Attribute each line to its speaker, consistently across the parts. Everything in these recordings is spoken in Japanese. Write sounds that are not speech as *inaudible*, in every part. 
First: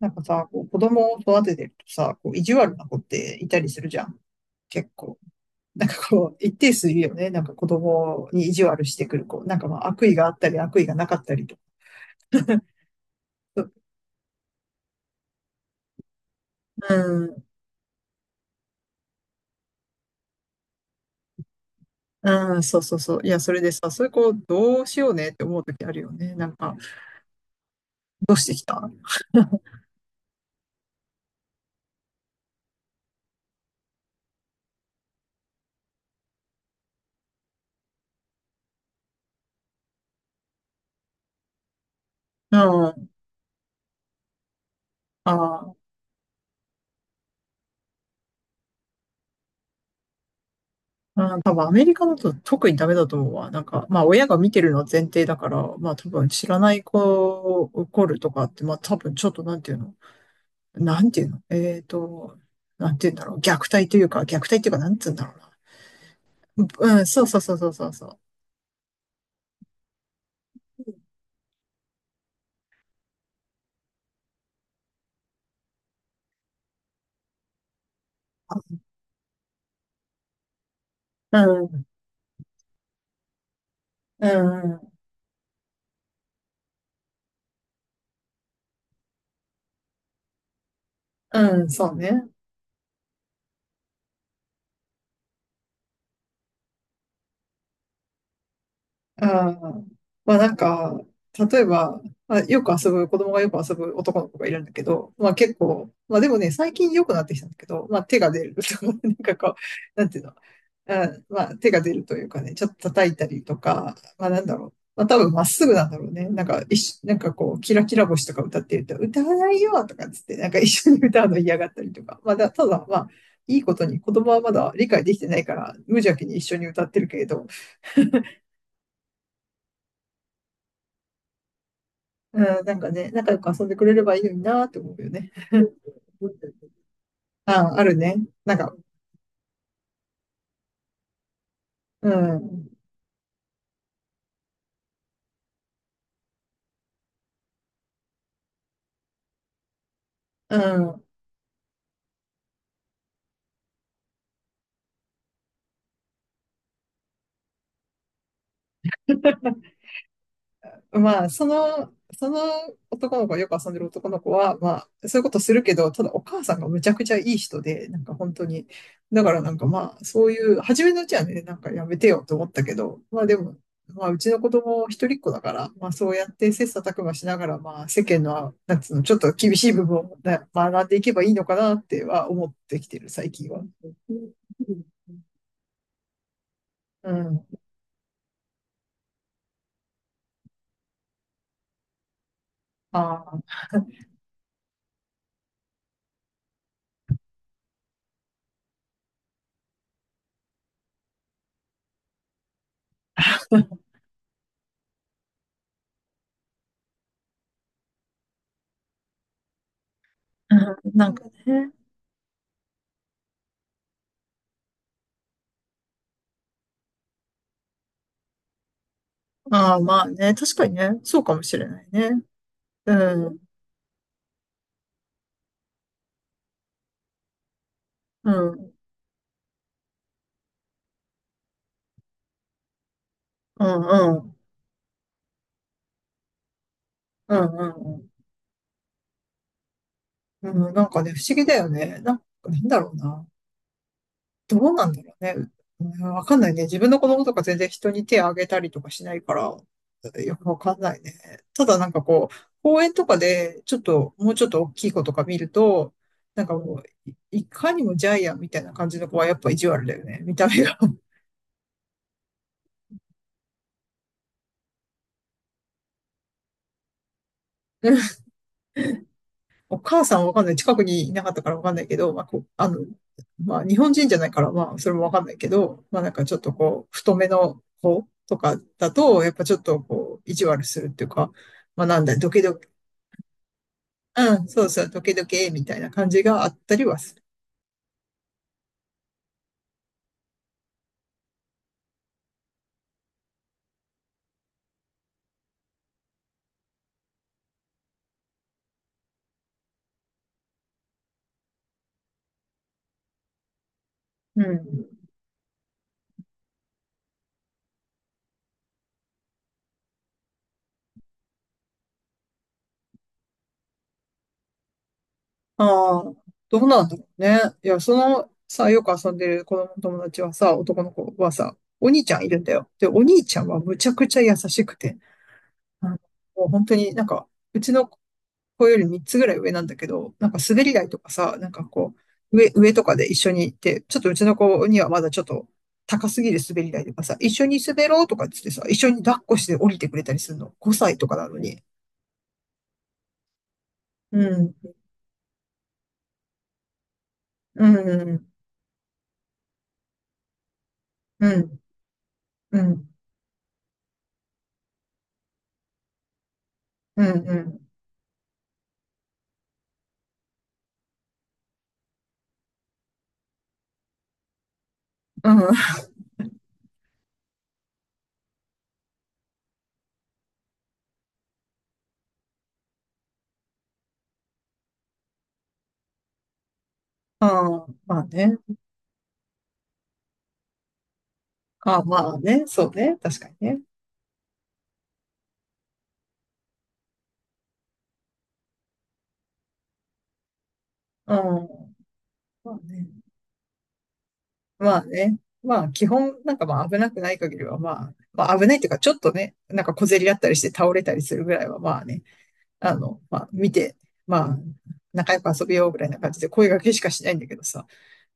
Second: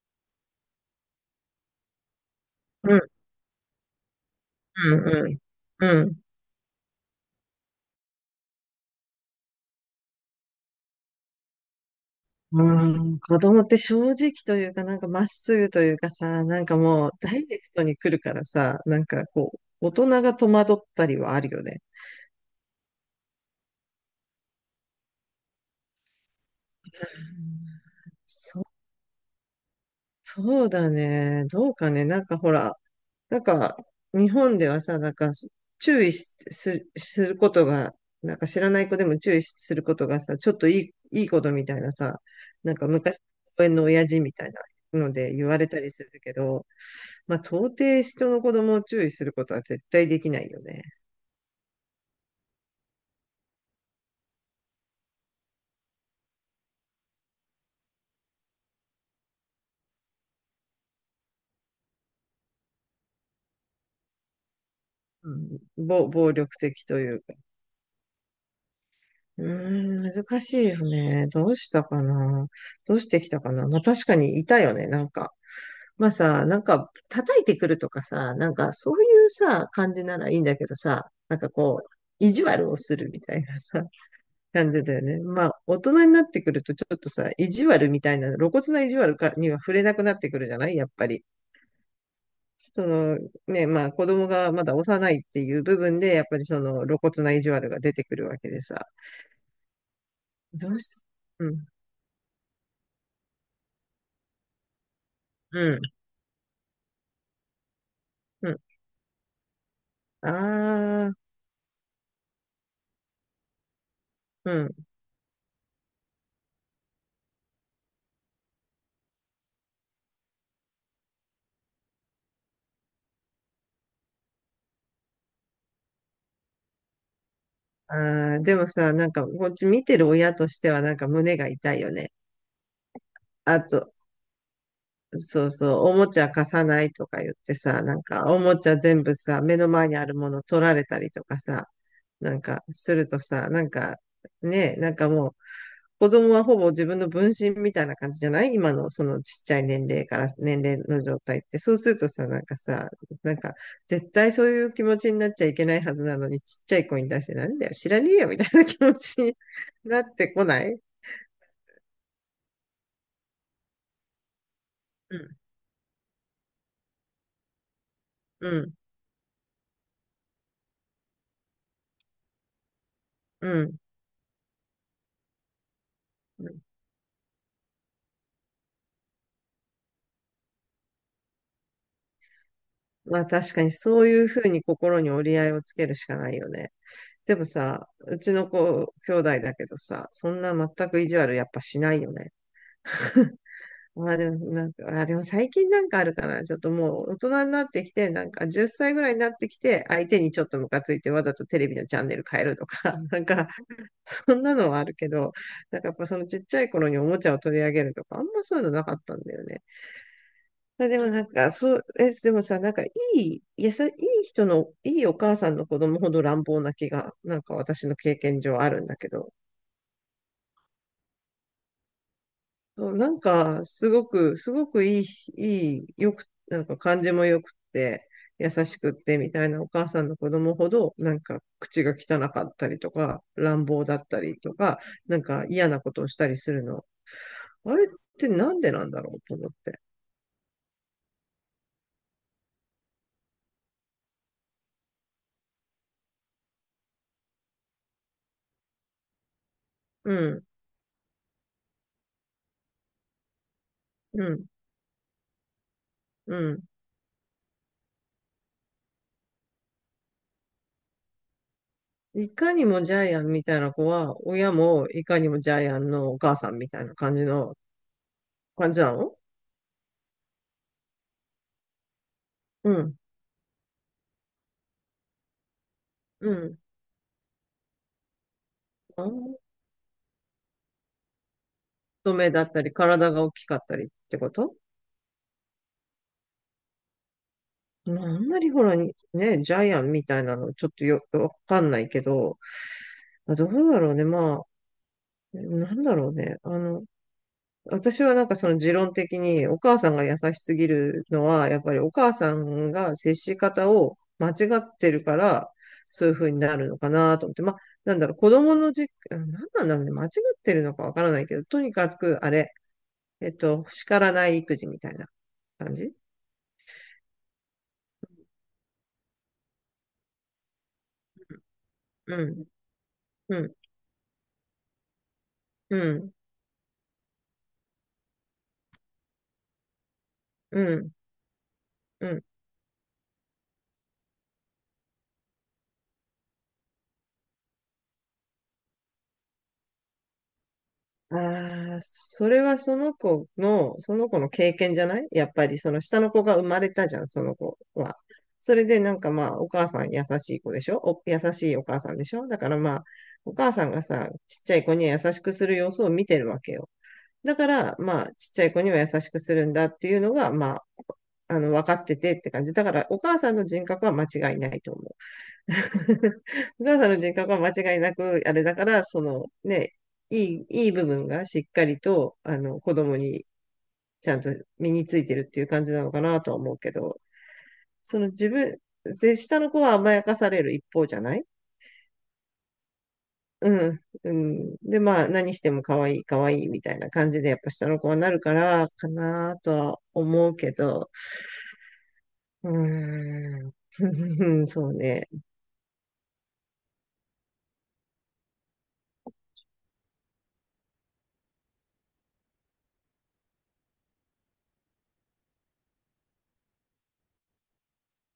Speaker 1: なんかさ、こう子供を育ててるとさ、こう意地悪な
Speaker 2: う
Speaker 1: 子っ
Speaker 2: ん、
Speaker 1: ていたりするじゃん。結
Speaker 2: う
Speaker 1: 構。
Speaker 2: ん、うん。
Speaker 1: 一定数いるよね。なんか子供に意地悪してくる子。悪意があったり悪意がなかったりとか。
Speaker 2: うん子供って正直というか、なんかまっすぐというかさ、なんか
Speaker 1: う
Speaker 2: もうダ
Speaker 1: ん、
Speaker 2: イレクトに来るからさ、なんかこう、大人が戸惑ったりはあるよね。
Speaker 1: うん、そうそうそう。いや、それでさ、そういう子どうしようねって思う時あるよね。どうしてき
Speaker 2: そ、
Speaker 1: た *laughs*
Speaker 2: そうだね。どうかね。なんかほら、なんか日本ではさ、なんか注意し、す、することが、なんか知らない子でも注意することがさ、ちょっといいことみたいなさ、
Speaker 1: うん、
Speaker 2: なんか
Speaker 1: あ
Speaker 2: 昔、公園の親父みたいなので言われ
Speaker 1: あ、
Speaker 2: たりするけど、まあ、到底人の子供を注意することは絶対できないよね。
Speaker 1: うん多分アメリカだと特にダメだと思うわ。まあ親が見てるのは前提だから、まあ多分知らない子を怒るとかって、まあ多分ちょっとなんていうのえっと、なんていうんだろう。虐待というか、なんつうんだ
Speaker 2: う
Speaker 1: ろ
Speaker 2: 暴力
Speaker 1: う
Speaker 2: 的と
Speaker 1: な。うん、
Speaker 2: いう
Speaker 1: そう
Speaker 2: か。
Speaker 1: そうそうそうそうそう。
Speaker 2: うーん、難しいよね。どうしたかな。どうしてきたかな。まあ、確かにいたよね、なんか。まあさ、なんか、叩いてくるとかさ、なんか、そういうさ、感じならいいんだけどさ、な
Speaker 1: う
Speaker 2: んかこ
Speaker 1: ん、
Speaker 2: う、意地悪をするみたいなさ、*laughs*
Speaker 1: う
Speaker 2: 感じ
Speaker 1: ん、
Speaker 2: だよね。まあ、大人になってくると、ちょっとさ、意地悪みたいな、露骨な意地悪かには触れなくなってくるじゃないやっぱり。
Speaker 1: うん、そうね。
Speaker 2: そのね、まあ子供がまだ幼いっていう部分で、やっぱりその露骨な意地悪が出てくるわけでさ。
Speaker 1: ああ、まあなん
Speaker 2: どう
Speaker 1: か、
Speaker 2: し、う
Speaker 1: 例え
Speaker 2: ん、
Speaker 1: ば、まあ、よく遊ぶ、子供がよく遊ぶ男の子がいるんだけど、まあ結
Speaker 2: うん、
Speaker 1: 構、まあでもね、最近良くなってきたんだけど、まあ手が出
Speaker 2: う
Speaker 1: る
Speaker 2: ん。
Speaker 1: とか、*laughs* なんかこう、なんていう
Speaker 2: あ
Speaker 1: の、あ、
Speaker 2: あ、
Speaker 1: まあ手が出るというかね、ちょっと叩いたりとか、まあなん
Speaker 2: う
Speaker 1: だろう、
Speaker 2: ん。
Speaker 1: まあ多分まっすぐなんだろうね。なんか一緒、なんかこう、キラキラ星とか歌ってると、歌わないよとかっつって、なんか一緒に歌うの嫌がったりとか、まあだ、ただまあ、いいことに子供はまだ理解できてないから、無邪気に一緒に歌ってるけれど、
Speaker 2: ああ、でもさ、なんかこっち見てる親としてはなんか胸が痛いよね。
Speaker 1: うん、なんかね、仲良く
Speaker 2: あ
Speaker 1: 遊んでく
Speaker 2: と、
Speaker 1: れればいいのになーって思うよね。
Speaker 2: そうそう、おもちゃ
Speaker 1: *laughs*
Speaker 2: 貸さないとか言って
Speaker 1: あ、
Speaker 2: さ、
Speaker 1: あ
Speaker 2: な
Speaker 1: る
Speaker 2: ん
Speaker 1: ね。
Speaker 2: かお
Speaker 1: な
Speaker 2: も
Speaker 1: ん
Speaker 2: ち
Speaker 1: か、
Speaker 2: ゃ全部さ、目の前にあるもの取られたりとかさ、
Speaker 1: う
Speaker 2: なんか
Speaker 1: ん。
Speaker 2: するとさ、なんかね、なんかもう、子供はほぼ自分の分身みたいな感じじゃない今のそのちっちゃい年齢から
Speaker 1: う
Speaker 2: 年齢の
Speaker 1: ん。
Speaker 2: 状態って。そうするとさ、なんかさ、なんか絶対そういう気持ちになっちゃいけないはずなのに、ちっちゃい子に対してなんだよ、知らねえよみたいな気持ちになってこない。
Speaker 1: まあ、その男の子、よく遊んでる男の子は、まあ、
Speaker 2: う
Speaker 1: そういうこ
Speaker 2: ん、
Speaker 1: とするけど、ただお母さんがむちゃくちゃいい人で、なんか本当
Speaker 2: う
Speaker 1: に、
Speaker 2: ん、
Speaker 1: だからなんかまあ、そういう、初めのうちはね、なんかやめてよと思ったけど、まあで
Speaker 2: う
Speaker 1: も、
Speaker 2: ん。
Speaker 1: まあ、うちの子供一人っ子だから、まあそうやっ
Speaker 2: う
Speaker 1: て
Speaker 2: ん
Speaker 1: 切磋琢磨しながら、まあ世間の、なんつうの、ちょっと厳しい部分をね学んでいけばいいのかなっては思ってきてる、
Speaker 2: まあ
Speaker 1: 最近
Speaker 2: 確
Speaker 1: は。
Speaker 2: かにそういうふうに心に折り合いをつけるしかないよね。
Speaker 1: う
Speaker 2: で
Speaker 1: ん。
Speaker 2: もさ、うちの子、兄弟だけどさ、そんな全く意地悪やっぱしないよね。
Speaker 1: ああ、
Speaker 2: まあでも、なんか、あ、でも最近なんかあるかな。ちょっともう大人になってきて、なんか10歳ぐらいになってきて、相手にちょっとムカついてわざとテレビのチャンネル変えるとか、*laughs* なんか、そんなのはあるけど、なんかやっぱそのちっちゃい頃におもちゃを取り上げるとか、あんまそういうのなかったんだよね。
Speaker 1: う
Speaker 2: まあ
Speaker 1: ん
Speaker 2: でも
Speaker 1: なん
Speaker 2: な
Speaker 1: か
Speaker 2: んか、
Speaker 1: ね。
Speaker 2: そう、え、でもさ、なんかいい、やさ、いい人の、いいお母さんの子供ほど乱暴な気が、なんか私の経験上あるんだけど、
Speaker 1: ああ、まあね、確かにね、そうかもしれないね。
Speaker 2: そう、なん
Speaker 1: うん、
Speaker 2: か、すごく、すごくいい、いい、よく、なんか感じもよくって、
Speaker 1: う
Speaker 2: 優
Speaker 1: ん、うん、
Speaker 2: しくってみたいなお母さんの子供ほど、なんか口が汚かったりとか、
Speaker 1: う
Speaker 2: 乱暴だっ
Speaker 1: ん、う
Speaker 2: た
Speaker 1: ん、
Speaker 2: りとか、なんか嫌なことをしたりするの。
Speaker 1: うん、
Speaker 2: あれっ
Speaker 1: う
Speaker 2: てなんでなんだろうと思って。
Speaker 1: うん、なんかね、不思議だよね。なんだろうな。どうなんだろうね。うんわかんないね。自分の子供とか全然人に手を挙げたりとかしないから、
Speaker 2: う
Speaker 1: よ
Speaker 2: ん、
Speaker 1: くわかんないね。ただなんかこう、公園とかで、ちょっと、
Speaker 2: う
Speaker 1: もうち
Speaker 2: ん、
Speaker 1: ょっと大きい子とか見ると、
Speaker 2: う
Speaker 1: なんか
Speaker 2: ん。
Speaker 1: もう、いいかにもジャイアンみたいな感じの子はやっぱ意地悪だよね。見た目が。
Speaker 2: いかにもジャイアンみたいな子は、親もいかにもジャイアンのお母さんみたいな感じの、感じなの？
Speaker 1: お母さんはわかんない。近くにいなかったからわかんないけど、
Speaker 2: うん、
Speaker 1: まあ、日本人じゃないから、まあ、それもわかんないけど、まあ、なんか
Speaker 2: う
Speaker 1: ちょっと
Speaker 2: ん。
Speaker 1: こう、太めの子とかだと、やっぱち
Speaker 2: あ、
Speaker 1: ょっとこう、意地悪するっていうか、まあ、なん
Speaker 2: 太
Speaker 1: だ、ド
Speaker 2: め
Speaker 1: キ
Speaker 2: だっ
Speaker 1: ド
Speaker 2: た
Speaker 1: キ、
Speaker 2: り、体が大きかったりってこ
Speaker 1: うん、
Speaker 2: と？
Speaker 1: そうそう、ドキドキ、みたいな感じがあったりはする。
Speaker 2: まあ、あんまりほら、ね、ジャイアンみたいなの、ちょっとよ、わかんないけど、まあ、どうだろうね。まあ、なんだろうね。あの、私はなんかその持論的に、お母さんが優しすぎるのは、やっぱりお母さんが接し方を間
Speaker 1: う
Speaker 2: 違って
Speaker 1: ん。
Speaker 2: るから、そういう風になるのかなと思って。まあ、なんだろう、子供のじ、なんなんだろうね。間違ってるのかわからないけど、とにかく、あれ、えっと、叱らない育児みたいな感じ。
Speaker 1: ああ、どうなんだろうね。いや、よく遊んでる子供の友達はさ、男の子はさ、お兄ち
Speaker 2: う
Speaker 1: ゃんいるん
Speaker 2: ん、
Speaker 1: だよ。で、お兄ち
Speaker 2: う
Speaker 1: ゃん
Speaker 2: ん、
Speaker 1: はむちゃくちゃ優しくて、
Speaker 2: う
Speaker 1: あの
Speaker 2: ん、
Speaker 1: もう本当になんか、うちのこうより3つぐらい上なんだけど、なんか
Speaker 2: う
Speaker 1: 滑り台
Speaker 2: ん、
Speaker 1: とかさ、なんかこ
Speaker 2: うん。
Speaker 1: う、上、上とかで一緒に行って、ちょっとうちの子にはまだちょっと高すぎる滑り台とかさ、一緒に滑ろうとかってってさ、一緒に抱っこして降りてくれたりするの。5歳とかなのに。
Speaker 2: ああ、それはその
Speaker 1: う
Speaker 2: 子の
Speaker 1: ん、
Speaker 2: 経験じゃないやっぱりその下の子が生まれたじゃん、その子
Speaker 1: うん、
Speaker 2: は。
Speaker 1: うん、
Speaker 2: それでなんかまあ、お母さん優しい子でしょお、優
Speaker 1: う
Speaker 2: しい
Speaker 1: ん、
Speaker 2: お母さんでしょだから
Speaker 1: う
Speaker 2: まあ、
Speaker 1: ん、
Speaker 2: お母さんがさ、ちっちゃい子には優しくする様子を見てるわけよ。
Speaker 1: うん、う
Speaker 2: だか
Speaker 1: ん、
Speaker 2: らまあ、ちっちゃい子には優しくするんだっていうのがまあ、あの、分かっててって感じ。だからお母さんの人格は間違いないと思う。
Speaker 1: うん、
Speaker 2: *laughs* お母さんの人格は間違いなく、あれだから、そのね、いい部分がしっかりと、あの、子供にちゃんと身についてるっていう感じなのかなとは思うけど、
Speaker 1: あー
Speaker 2: そ
Speaker 1: まあ
Speaker 2: の自
Speaker 1: ね。
Speaker 2: 分、で、下の子は甘やかされる一方じゃない。
Speaker 1: あーまあね。そうね。確かにね。
Speaker 2: うん。で、まあ、何しても可愛いみたいな感じで、やっぱ下の子はなるから、かなとは思うけど、
Speaker 1: うん、
Speaker 2: う
Speaker 1: まあね。
Speaker 2: ーん、*laughs* そう
Speaker 1: まあ
Speaker 2: ね。
Speaker 1: ね。まあ、基本、なんかまあ危なくない限りは、まあ危ないっていうか、ちょっとね、なんか小競り合ったりして倒れたりするぐらいは、まあね、あの、まあ見て、まあ、仲良く遊びようぐらいな感じで声掛けしかしないんだけどさ、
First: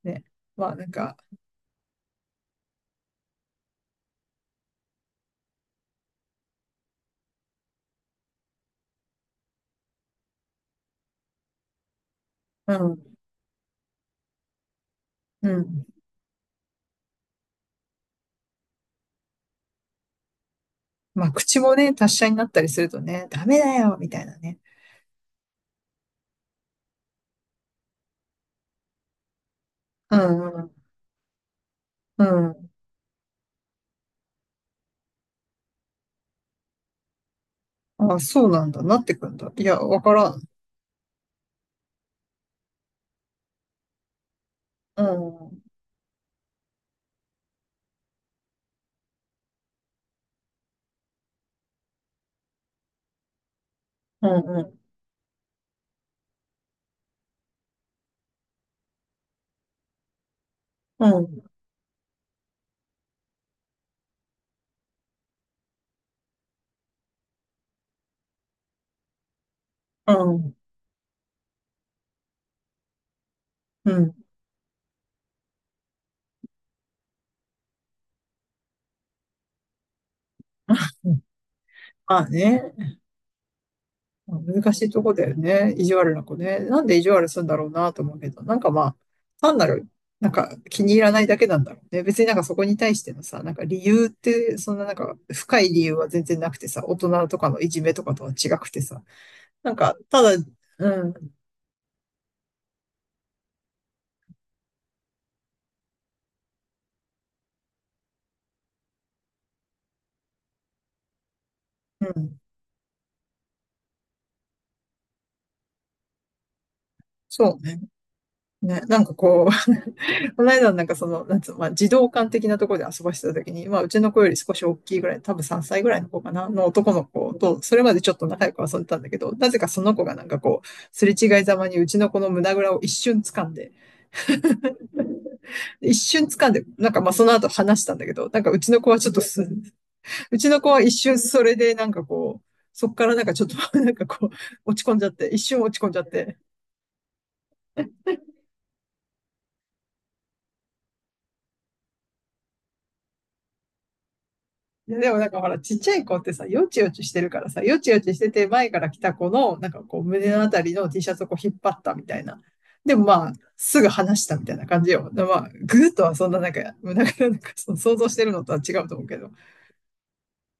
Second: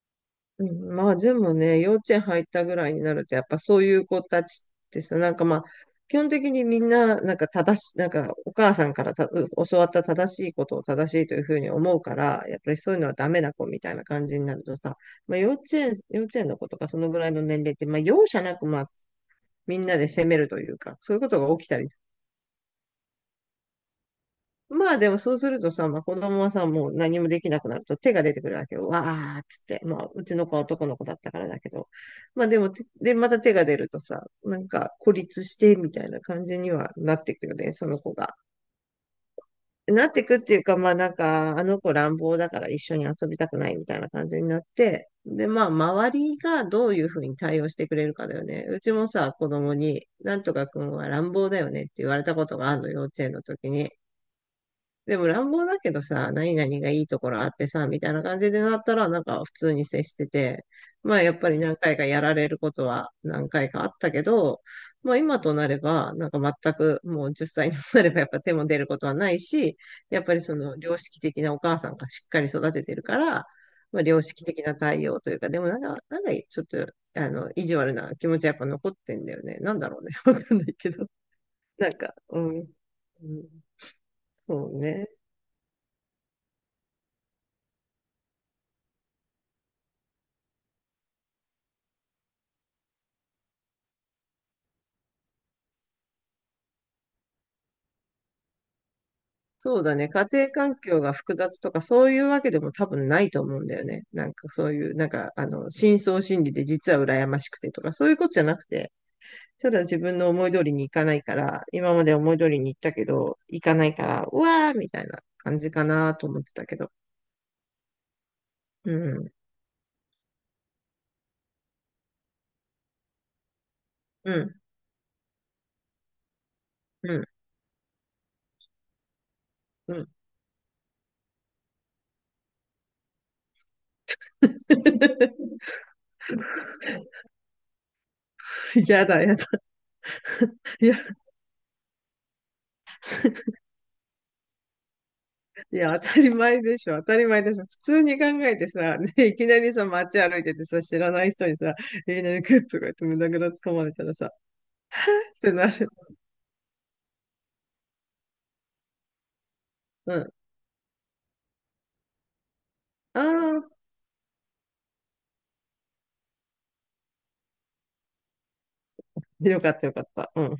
Speaker 1: ね。
Speaker 2: う
Speaker 1: まあなん
Speaker 2: ん、ま
Speaker 1: か、
Speaker 2: あでもね、幼稚園入ったぐらいになると、やっぱそういう子たちってさ、なんかまあ、基本的にみんな、なんか正し、なんかお母さんからたう教わった正しいことを正しいというふうに思うから、やっぱ
Speaker 1: う
Speaker 2: りそう
Speaker 1: ん、
Speaker 2: いうのはダメな子みたいな感じになるとさ、まあ
Speaker 1: う
Speaker 2: 幼稚
Speaker 1: ん。
Speaker 2: 園、幼稚園の子とかそのぐらいの年齢って、まあ容赦なくまあみんなで責めるというか、そういう
Speaker 1: ま
Speaker 2: こ
Speaker 1: あ
Speaker 2: とが
Speaker 1: 口
Speaker 2: 起き
Speaker 1: も
Speaker 2: たり。
Speaker 1: ね、達者になったりするとね、ダメだよ、みたいなね。
Speaker 2: まあでもそうするとさ、まあ子供はさ、もう何もできなくなると手が出てくるわけよ。わーっつって。まあ
Speaker 1: う
Speaker 2: うちの
Speaker 1: ん、
Speaker 2: 子は
Speaker 1: う
Speaker 2: 男の子だったからだけど。
Speaker 1: ん、う
Speaker 2: まあで
Speaker 1: ん。
Speaker 2: もて、で、また手が出るとさ、なんか孤立してみたいな感じにはなっていくよね、その子
Speaker 1: あ、
Speaker 2: が。
Speaker 1: そうなんだ、なってくんだ。いや、わ
Speaker 2: なっ
Speaker 1: か
Speaker 2: てい
Speaker 1: ら
Speaker 2: くっ
Speaker 1: ん。
Speaker 2: ていうか、まあなんか、あの子乱暴だから一緒に遊びたくないみたいな感じになっ
Speaker 1: う
Speaker 2: て。
Speaker 1: ん、う
Speaker 2: で、
Speaker 1: ん、
Speaker 2: まあ周りがどういうふうに対応してくれるかだよね。うちもさ、子供に、なんとかくんは乱暴だよねって言われたことがあるの、幼稚園の時に。
Speaker 1: うん、
Speaker 2: でも乱暴だけどさ、何々がいいところあってさ、みたいな感じでなったら、なんか普通に接してて、まあやっぱ
Speaker 1: う
Speaker 2: り何回かやられることは何回かあったけど、まあ今となれば、なんか全くもう10歳にもなればやっぱ手も出ることはないし、やっぱり
Speaker 1: ん、
Speaker 2: その良識的なお母さんがしっかり育ててるから、
Speaker 1: う
Speaker 2: まあ
Speaker 1: ん、
Speaker 2: 良識的な対応というか、でもなんか、なんかちょっと、あの、意地悪な気持ちはやっぱ残ってんだよね。なんだろうね。*laughs* わかんないけど。
Speaker 1: うん。
Speaker 2: なんか、
Speaker 1: まあ
Speaker 2: うん。
Speaker 1: ね。
Speaker 2: うん、そう
Speaker 1: 難しいと
Speaker 2: ね。
Speaker 1: こだよね。意地悪な子ね。なんで意地悪するんだろうなと思うけど、なんかまあ、単なる、なんか気に入らないだけなんだろうね。別になんかそこに対してのさ、なんか理由って、そんななんか深い理由は全然なくてさ、大人とかのいじめとかとは違くてさ、なん
Speaker 2: そうだ
Speaker 1: か、
Speaker 2: ね。
Speaker 1: た
Speaker 2: 家
Speaker 1: だ、
Speaker 2: 庭環
Speaker 1: う
Speaker 2: 境が
Speaker 1: ん、
Speaker 2: 複雑とかそういうわけでも多分ないと思うんだよね。なんかそういう、なんかあの、深層心理で実は羨ましくてとかそういうことじゃなくて、ただ自分の思い通りにいかないから、今ま
Speaker 1: う
Speaker 2: で思い
Speaker 1: ん、
Speaker 2: 通りに行ったけど、行かないから、うわーみたいな感じかなと思ってたけど。
Speaker 1: そうね。ね、
Speaker 2: う
Speaker 1: なんか
Speaker 2: ん、
Speaker 1: こう、この間なんかその、なんつうの、まあ、児童館的なところで遊ばしてた時に、まあ、うちの子よ
Speaker 2: う
Speaker 1: り少
Speaker 2: ん、
Speaker 1: し大きいぐらい、多分3歳ぐらいの子かな、の男の
Speaker 2: うん、
Speaker 1: 子と、それまでちょっと仲良く遊んでたんだけど、なぜかそ
Speaker 2: う
Speaker 1: の子
Speaker 2: ん。
Speaker 1: がなんかこう、すれ違いざまにうちの子の胸ぐらを一瞬掴んで、
Speaker 2: *laughs*
Speaker 1: 一瞬掴んで、なんかまあその後話したんだけど、
Speaker 2: やだ、やだ、
Speaker 1: うちの子
Speaker 2: *laughs*
Speaker 1: は一
Speaker 2: や
Speaker 1: 瞬それでなんかこう、そっからなんかちょっとなんかこう、落ち込んじゃって、一瞬落
Speaker 2: い
Speaker 1: ち込ん
Speaker 2: や、
Speaker 1: じゃっ
Speaker 2: 当たり
Speaker 1: て、
Speaker 2: 前でしょ、当たり前でしょ。普通に考えてさ、ね、いきなりさ、街歩いててさ、知らない人にさ、いきなりグッとか言って胸ぐらつかまれたらさ、
Speaker 1: いやでもなん
Speaker 2: っ
Speaker 1: かほ
Speaker 2: て
Speaker 1: ら、
Speaker 2: な
Speaker 1: ちっ
Speaker 2: る。
Speaker 1: ちゃい子ってさ、よちよちしてるからさ、よちよちしてて前から来た子の、なんかこう
Speaker 2: う
Speaker 1: 胸
Speaker 2: ん。
Speaker 1: のあたりの T シャツをこう引っ張ったみたいな。でもま
Speaker 2: あ
Speaker 1: あ、
Speaker 2: あ、
Speaker 1: すぐ離したみたいな感じよ。でまあ、グーとはそんななんか、その想像してるのとは違うと思うけど。
Speaker 2: よかった。うん。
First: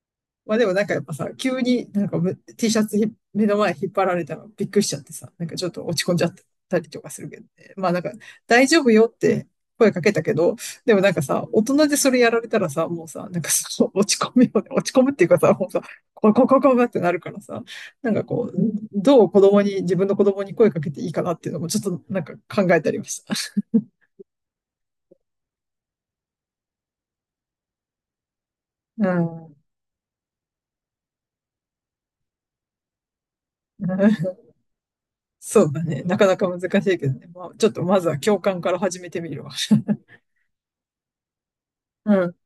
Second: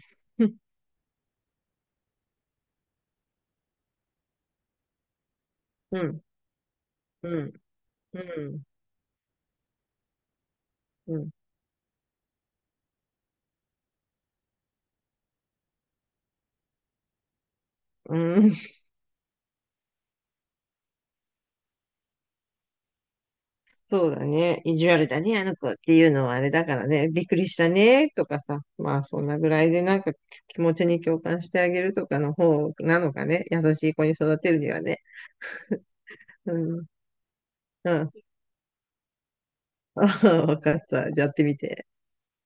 Speaker 1: まあ
Speaker 2: *laughs*
Speaker 1: でもなんかやっぱさ、急になんかT シャツ目の前引っ張られたのびっくりしちゃってさ、なんかちょっと落
Speaker 2: う
Speaker 1: ち込ん
Speaker 2: ん、
Speaker 1: じゃったりとかする
Speaker 2: う
Speaker 1: けどね。
Speaker 2: ん、
Speaker 1: まあなんか
Speaker 2: うん、
Speaker 1: 大丈夫よって声かけたけど、でもなん
Speaker 2: う
Speaker 1: か
Speaker 2: ん、
Speaker 1: さ、大人でそれやられたらさ、もうさ、なんかその *laughs* 落ち込むよね。落ち込むっていうかさ、もうさ、こここここってなるからさ、なん
Speaker 2: う
Speaker 1: かこ
Speaker 2: ん。
Speaker 1: う、どう子供に、自分の子供に声かけていいかなっていうのもちょっとなんか考えたりました。
Speaker 2: そうだね。意地悪だね、あの子っていうのはあれだからね。びっくりしたね、とかさ。まあ、
Speaker 1: う
Speaker 2: そんなぐ
Speaker 1: ん
Speaker 2: らいでなんか気持ちに共感してあげるとかの方なのかね。優しい子に育
Speaker 1: *laughs*
Speaker 2: てるにはね。
Speaker 1: そうだね。なかなか
Speaker 2: う
Speaker 1: 難し
Speaker 2: ん、
Speaker 1: いけどね。まあ、ちょっと
Speaker 2: う
Speaker 1: まず
Speaker 2: ん。
Speaker 1: は共感から始めてみるわ。
Speaker 2: *laughs*
Speaker 1: *laughs*
Speaker 2: わかった。じゃあやってみて。
Speaker 1: うん。